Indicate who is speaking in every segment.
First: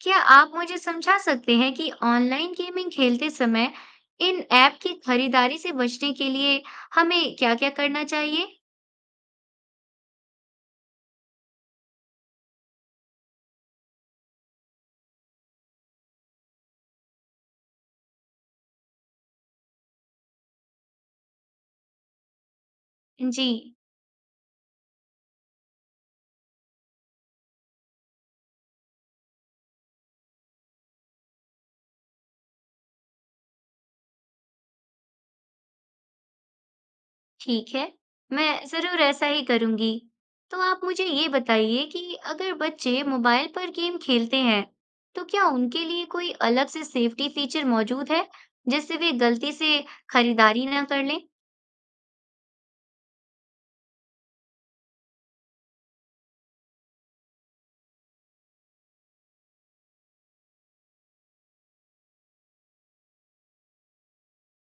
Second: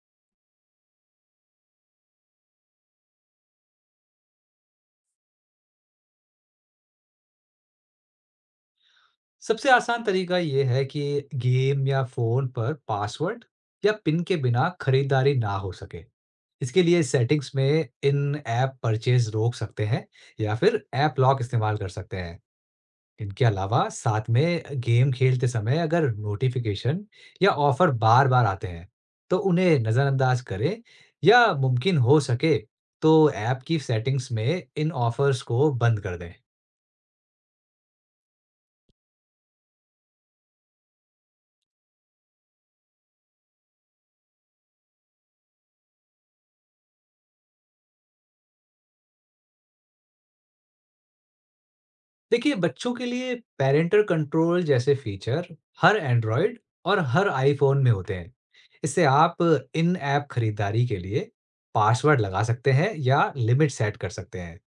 Speaker 1: क्या आप मुझे समझा सकते हैं कि ऑनलाइन गेमिंग खेलते समय इन ऐप की खरीदारी से बचने के लिए हमें क्या-क्या करना चाहिए?
Speaker 2: सबसे आसान तरीका ये है कि गेम या फोन पर पासवर्ड या पिन के बिना खरीदारी ना हो सके। इसके लिए सेटिंग्स में इन ऐप परचेज रोक सकते हैं या फिर ऐप लॉक इस्तेमाल कर सकते हैं। इनके
Speaker 1: जी,
Speaker 2: अलावा साथ में गेम खेलते समय अगर नोटिफिकेशन या ऑफर बार-बार आते हैं, तो उन्हें नज़रअंदाज करें या मुमकिन हो सके तो ऐप की सेटिंग्स में इन ऑफर्स को बंद कर दें।
Speaker 1: ठीक है। मैं ज़रूर ऐसा ही करूँगी। तो आप मुझे ये बताइए कि अगर बच्चे मोबाइल पर गेम खेलते हैं, तो क्या उनके लिए कोई अलग से सेफ्टी फीचर मौजूद है, जिससे वे गलती से खरीदारी ना कर लें?
Speaker 2: देखिए बच्चों के लिए पेरेंटल कंट्रोल जैसे फीचर हर एंड्रॉयड और हर आईफोन में होते हैं। इससे आप इन ऐप खरीदारी के लिए पासवर्ड लगा सकते हैं या लिमिट सेट कर सकते हैं।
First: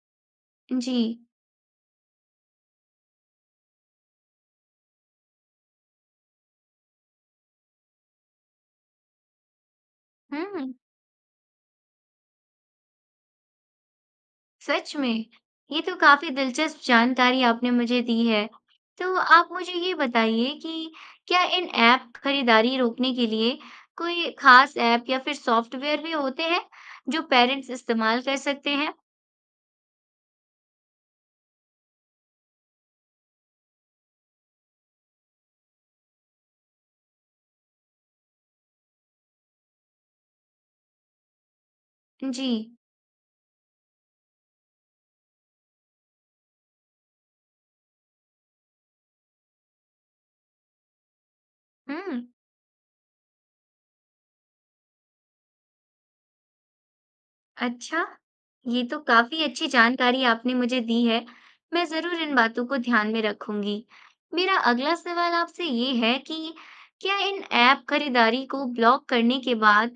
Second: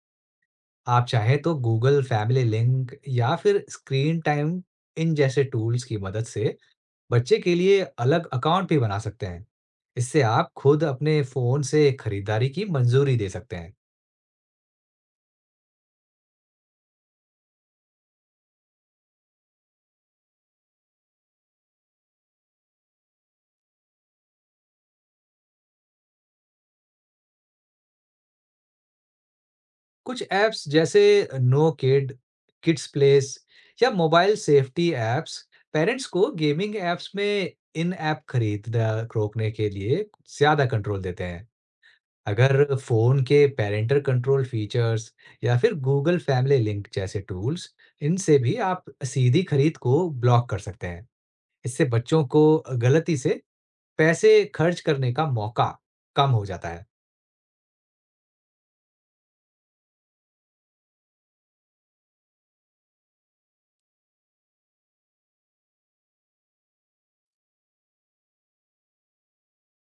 Speaker 1: जी।
Speaker 2: आप चाहें तो गूगल फैमिली लिंक या फिर स्क्रीन टाइम इन जैसे टूल्स की मदद से बच्चे के लिए अलग अकाउंट भी बना सकते हैं। इससे आप
Speaker 1: हुँ।
Speaker 2: खुद अपने फोन से खरीदारी की मंजूरी दे सकते हैं।
Speaker 1: सच में! ये तो काफ़ी दिलचस्प जानकारी आपने मुझे दी है। तो आप मुझे ये बताइए कि क्या इन ऐप खरीदारी रोकने के लिए कोई ख़ास ऐप या फिर सॉफ़्टवेयर भी होते हैं, जो पेरेंट्स इस्तेमाल कर सकते हैं?
Speaker 2: कुछ ऐप्स जैसे नो किड, किड्स प्लेस या मोबाइल सेफ्टी ऐप्स पेरेंट्स को गेमिंग ऐप्स में इन ऐप खरीदना रोकने के लिए ज्यादा कंट्रोल देते हैं।
Speaker 1: जी।
Speaker 2: अगर फोन के पेरेंटल कंट्रोल फीचर्स या फिर गूगल फैमिली लिंक जैसे टूल्स, इनसे भी आप सीधी खरीद को ब्लॉक कर सकते हैं। इससे
Speaker 1: हुँ।
Speaker 2: बच्चों को गलती से पैसे खर्च करने का मौका कम हो जाता है।
Speaker 1: अच्छा, ये तो काफी अच्छी जानकारी आपने मुझे दी है। मैं जरूर इन बातों को ध्यान में रखूंगी। मेरा अगला सवाल आपसे ये है कि क्या इन ऐप खरीदारी को ब्लॉक करने के बाद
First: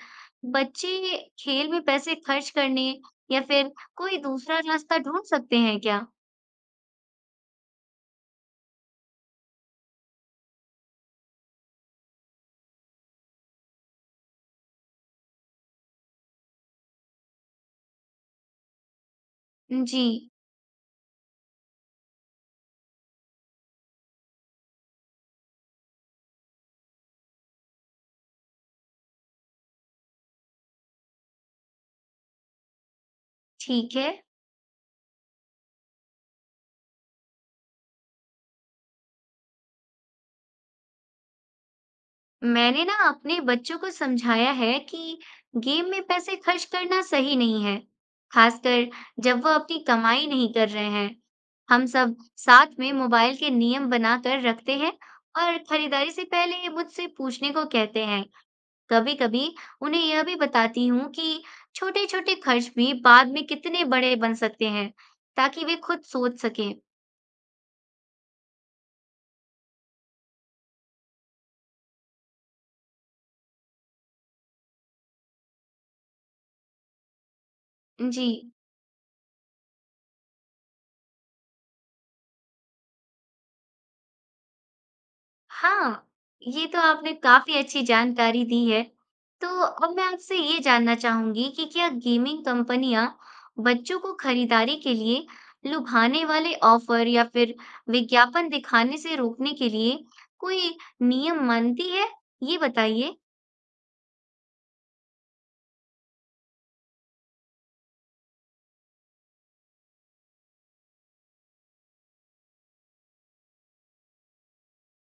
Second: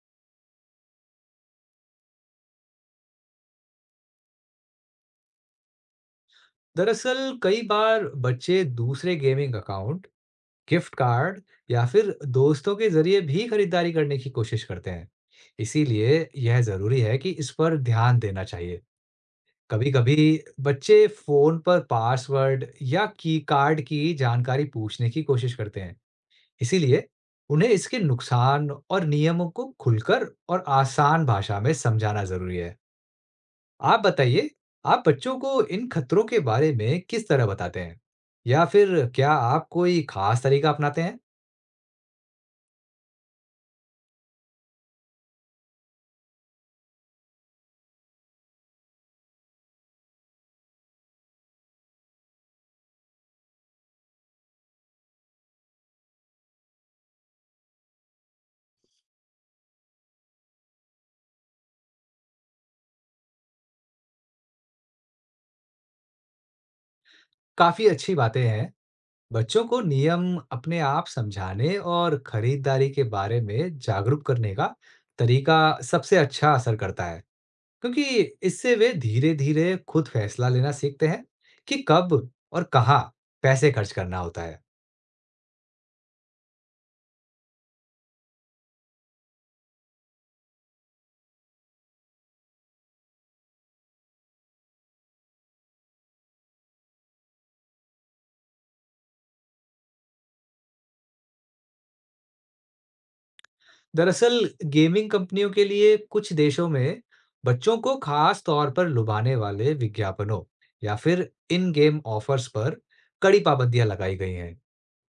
Speaker 1: बच्चे खेल में पैसे खर्च करने या फिर कोई दूसरा रास्ता ढूंढ सकते हैं क्या?
Speaker 2: दरअसल कई बार बच्चे दूसरे गेमिंग अकाउंट, गिफ्ट कार्ड या फिर दोस्तों के जरिए भी खरीदारी करने की कोशिश करते हैं। इसीलिए यह ज़रूरी है कि इस पर ध्यान देना चाहिए।
Speaker 1: जी,
Speaker 2: कभी-कभी बच्चे फ़ोन पर पासवर्ड या की कार्ड की जानकारी पूछने की कोशिश करते हैं। इसीलिए उन्हें इसके नुकसान और नियमों को खुलकर और आसान भाषा में समझाना ज़रूरी है।
Speaker 1: ठीक
Speaker 2: आप
Speaker 1: है।
Speaker 2: बताइए, आप बच्चों को इन खतरों के बारे में किस तरह बताते हैं? या फिर क्या आप कोई ख़ास तरीका अपनाते हैं?
Speaker 1: मैंने ना अपने बच्चों को समझाया है कि गेम में पैसे खर्च करना सही नहीं है, खासकर जब वह अपनी कमाई नहीं कर रहे हैं। हम सब साथ में मोबाइल के नियम बनाकर रखते हैं और खरीदारी से पहले मुझसे पूछने को कहते हैं। कभी-कभी उन्हें यह भी बताती हूँ कि छोटे-छोटे खर्च भी बाद में कितने बड़े बन सकते हैं, ताकि वे खुद सोच सकें।
Speaker 2: काफी अच्छी बातें हैं। बच्चों को नियम अपने आप समझाने और खरीदारी के बारे में जागरूक करने का तरीका सबसे अच्छा असर करता है, क्योंकि
Speaker 1: जी
Speaker 2: इससे वे धीरे-धीरे खुद फैसला लेना सीखते हैं कि कब और कहाँ पैसे खर्च करना होता है।
Speaker 1: हाँ, ये तो आपने काफ़ी अच्छी जानकारी दी है। तो अब मैं आपसे ये जानना चाहूँगी कि क्या गेमिंग कंपनियाँ बच्चों को खरीदारी के लिए लुभाने वाले ऑफ़र या फिर विज्ञापन दिखाने से रोकने के लिए कोई नियम मानती है? ये बताइए।
Speaker 2: दरअसल, गेमिंग कंपनियों के लिए कुछ देशों में बच्चों को खास तौर पर लुभाने वाले विज्ञापनों या फिर इन-गेम ऑफर्स पर कड़ी पाबंदियां लगाई गई हैं।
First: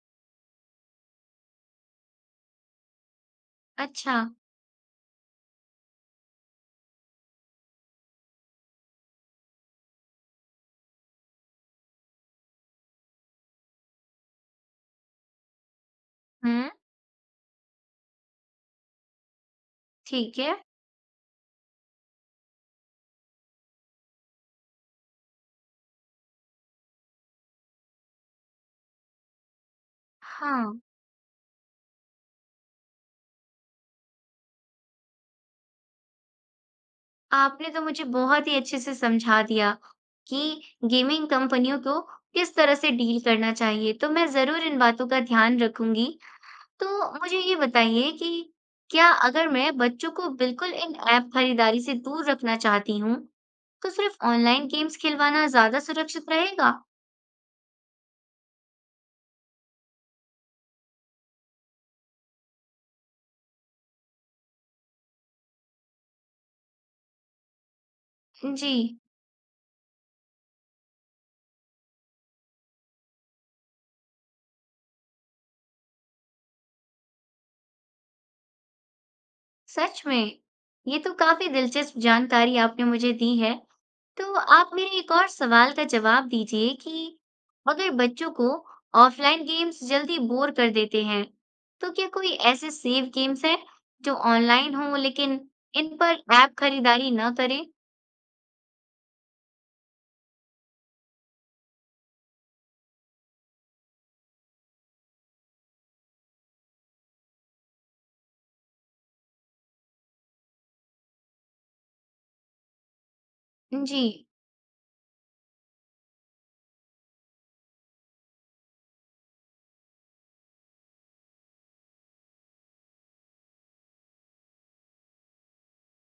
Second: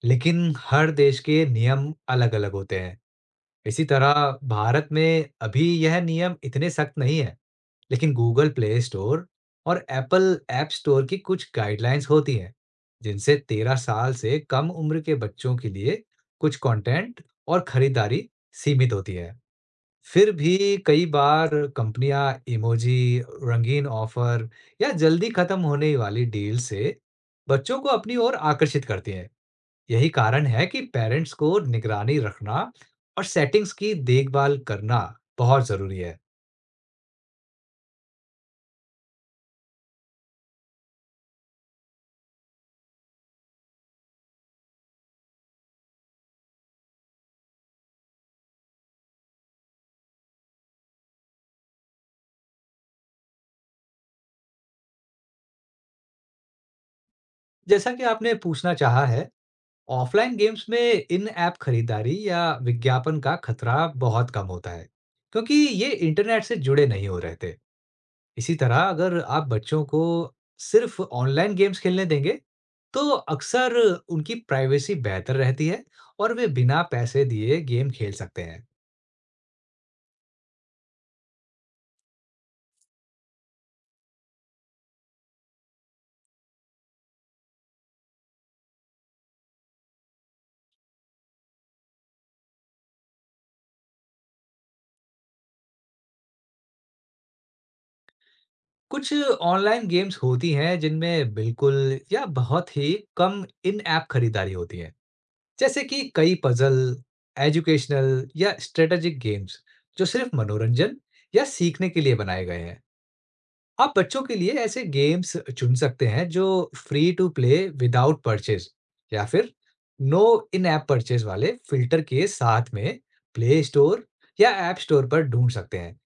Speaker 2: लेकिन हर देश के नियम अलग-अलग होते हैं। इसी
Speaker 1: अच्छा,
Speaker 2: तरह भारत में अभी यह नियम इतने सख्त नहीं है, लेकिन गूगल प्ले स्टोर और एप्पल ऐप स्टोर की कुछ गाइडलाइंस होती हैं, जिनसे 13 साल से कम उम्र के बच्चों के लिए कुछ
Speaker 1: हुँ,
Speaker 2: कंटेंट और खरीदारी सीमित होती है। फिर
Speaker 1: ठीक है।
Speaker 2: भी कई बार कंपनियां इमोजी, रंगीन ऑफर या जल्दी खत्म होने वाली डील से बच्चों को अपनी ओर आकर्षित करती हैं। यही कारण
Speaker 1: हाँ,
Speaker 2: है कि पेरेंट्स को निगरानी रखना और सेटिंग्स की देखभाल करना बहुत जरूरी है।
Speaker 1: आपने तो मुझे बहुत ही अच्छे से समझा दिया कि गेमिंग कंपनियों को किस तरह से डील करना चाहिए, तो मैं ज़रूर इन बातों का ध्यान रखूँगी। तो मुझे ये बताइए कि क्या अगर मैं बच्चों को बिल्कुल इन ऐप खरीदारी से दूर रखना चाहती हूँ, तो सिर्फ ऑनलाइन गेम्स खिलवाना ज़्यादा सुरक्षित रहेगा?
Speaker 2: जैसा कि आपने पूछना चाहा है, ऑफलाइन गेम्स में इन-ऐप खरीदारी या विज्ञापन का खतरा बहुत कम होता है, क्योंकि ये इंटरनेट से जुड़े नहीं हो रहते। इसी
Speaker 1: जी,
Speaker 2: तरह अगर आप बच्चों को सिर्फ ऑनलाइन गेम्स खेलने देंगे, तो अक्सर उनकी प्राइवेसी बेहतर रहती है और वे बिना पैसे दिए गेम खेल सकते हैं।
Speaker 1: सच में। ये तो काफ़ी दिलचस्प जानकारी आपने मुझे दी है। तो आप मेरे एक और सवाल का जवाब दीजिए कि अगर बच्चों को ऑफलाइन गेम्स जल्दी बोर कर देते हैं, तो क्या कोई ऐसे सेफ गेम्स हैं जो ऑनलाइन हों लेकिन इन पर ऐप खरीदारी न करें?
Speaker 2: कुछ ऑनलाइन गेम्स होती हैं जिनमें बिल्कुल या बहुत ही कम इन ऐप खरीदारी होती है, जैसे कि कई पजल, एजुकेशनल या स्ट्रेटेजिक गेम्स जो सिर्फ मनोरंजन या सीखने के लिए बनाए गए हैं। आप
Speaker 1: जी।
Speaker 2: बच्चों के लिए ऐसे गेम्स चुन सकते हैं जो free to play without purchase या फिर नो इन ऐप परचेज वाले फिल्टर के साथ में प्ले स्टोर या ऐप स्टोर पर ढूंढ सकते हैं।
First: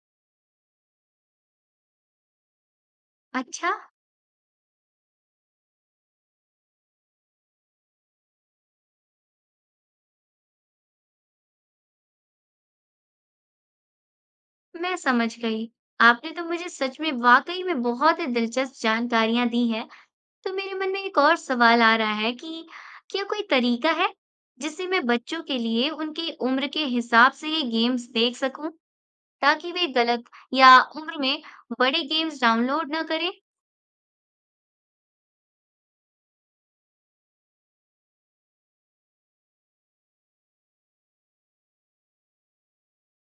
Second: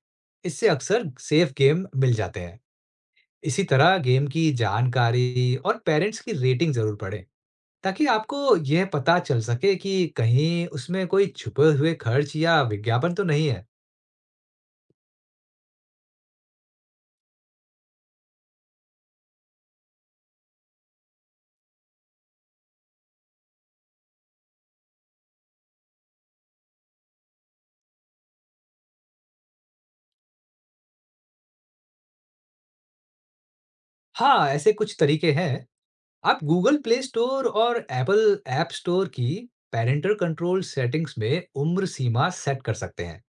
Speaker 2: इससे अक्सर सेफ गेम मिल जाते हैं। इसी
Speaker 1: अच्छा,
Speaker 2: तरह गेम की जानकारी और पेरेंट्स की रेटिंग जरूर पढ़ें, ताकि आपको यह पता चल सके कि कहीं उसमें कोई छुपे हुए खर्च या विज्ञापन तो नहीं है।
Speaker 1: मैं समझ गई। आपने तो मुझे सच में वाकई में बहुत ही दिलचस्प जानकारियां दी हैं। तो मेरे मन में एक और सवाल आ रहा है कि क्या कोई तरीका है जिससे मैं बच्चों के लिए उनकी उम्र के हिसाब से ये गेम्स देख सकूं ताकि वे गलत या उम्र में बड़े गेम्स डाउनलोड ना करें?
Speaker 2: हाँ, ऐसे कुछ तरीके हैं। आप गूगल प्ले स्टोर और एप्पल ऐप स्टोर की पेरेंटल कंट्रोल सेटिंग्स में उम्र सीमा सेट कर सकते हैं,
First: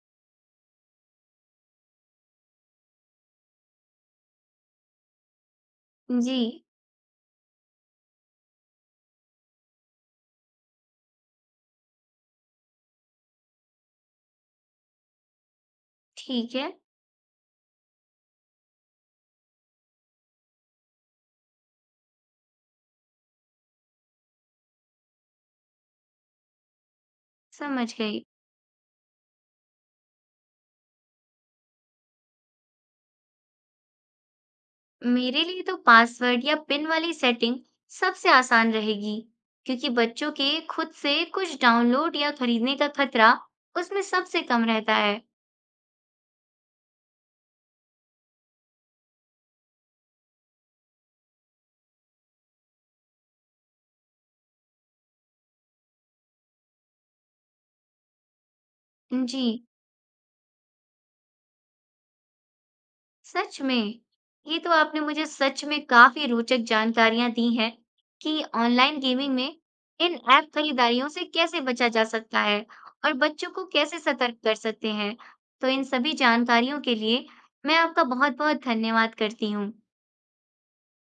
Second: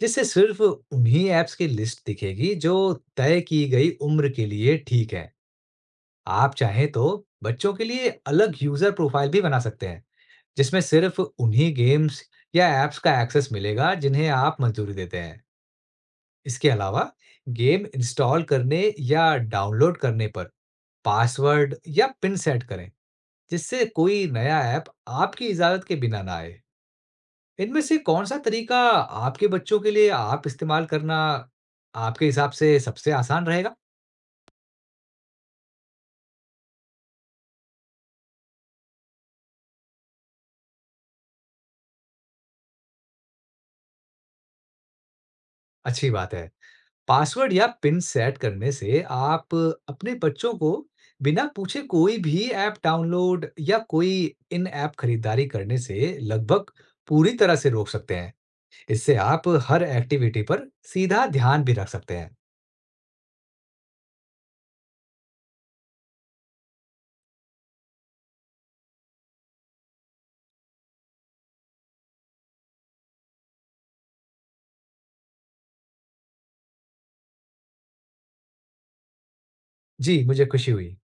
Speaker 2: जिससे सिर्फ उन्हीं ऐप्स की लिस्ट दिखेगी जो तय की गई उम्र के लिए ठीक है।
Speaker 1: जी,
Speaker 2: आप चाहें तो बच्चों के लिए अलग यूजर प्रोफाइल भी बना सकते हैं, जिसमें सिर्फ उन्हीं गेम्स या ऐप्स का एक्सेस मिलेगा जिन्हें आप मंजूरी देते हैं।
Speaker 1: ठीक
Speaker 2: इसके
Speaker 1: है,
Speaker 2: अलावा गेम इंस्टॉल करने या डाउनलोड करने पर पासवर्ड या पिन सेट करें, जिससे कोई नया ऐप आपकी इजाज़त के बिना ना आए। इनमें
Speaker 1: समझ
Speaker 2: से
Speaker 1: गई।
Speaker 2: कौन सा तरीका आपके बच्चों के लिए आप इस्तेमाल करना आपके हिसाब से सबसे आसान रहेगा?
Speaker 1: मेरे लिए तो पासवर्ड या पिन वाली सेटिंग सबसे आसान रहेगी क्योंकि बच्चों के खुद से कुछ डाउनलोड या खरीदने का खतरा उसमें सबसे कम रहता है।
Speaker 2: अच्छी बात है। पासवर्ड या पिन सेट करने से आप अपने बच्चों को बिना पूछे कोई भी ऐप डाउनलोड या कोई इन ऐप खरीदारी करने से लगभग पूरी तरह से रोक सकते हैं। इससे
Speaker 1: जी।
Speaker 2: आप हर एक्टिविटी पर सीधा ध्यान भी रख सकते हैं।
Speaker 1: सच में, ये तो आपने मुझे सच में काफी रोचक जानकारियां दी हैं कि ऑनलाइन गेमिंग में इन ऐप खरीदारियों से कैसे बचा जा सकता है और बच्चों को कैसे सतर्क कर सकते हैं। तो इन सभी जानकारियों के लिए मैं आपका बहुत बहुत धन्यवाद करती हूँ।
Speaker 2: जी, मुझे खुशी हुई।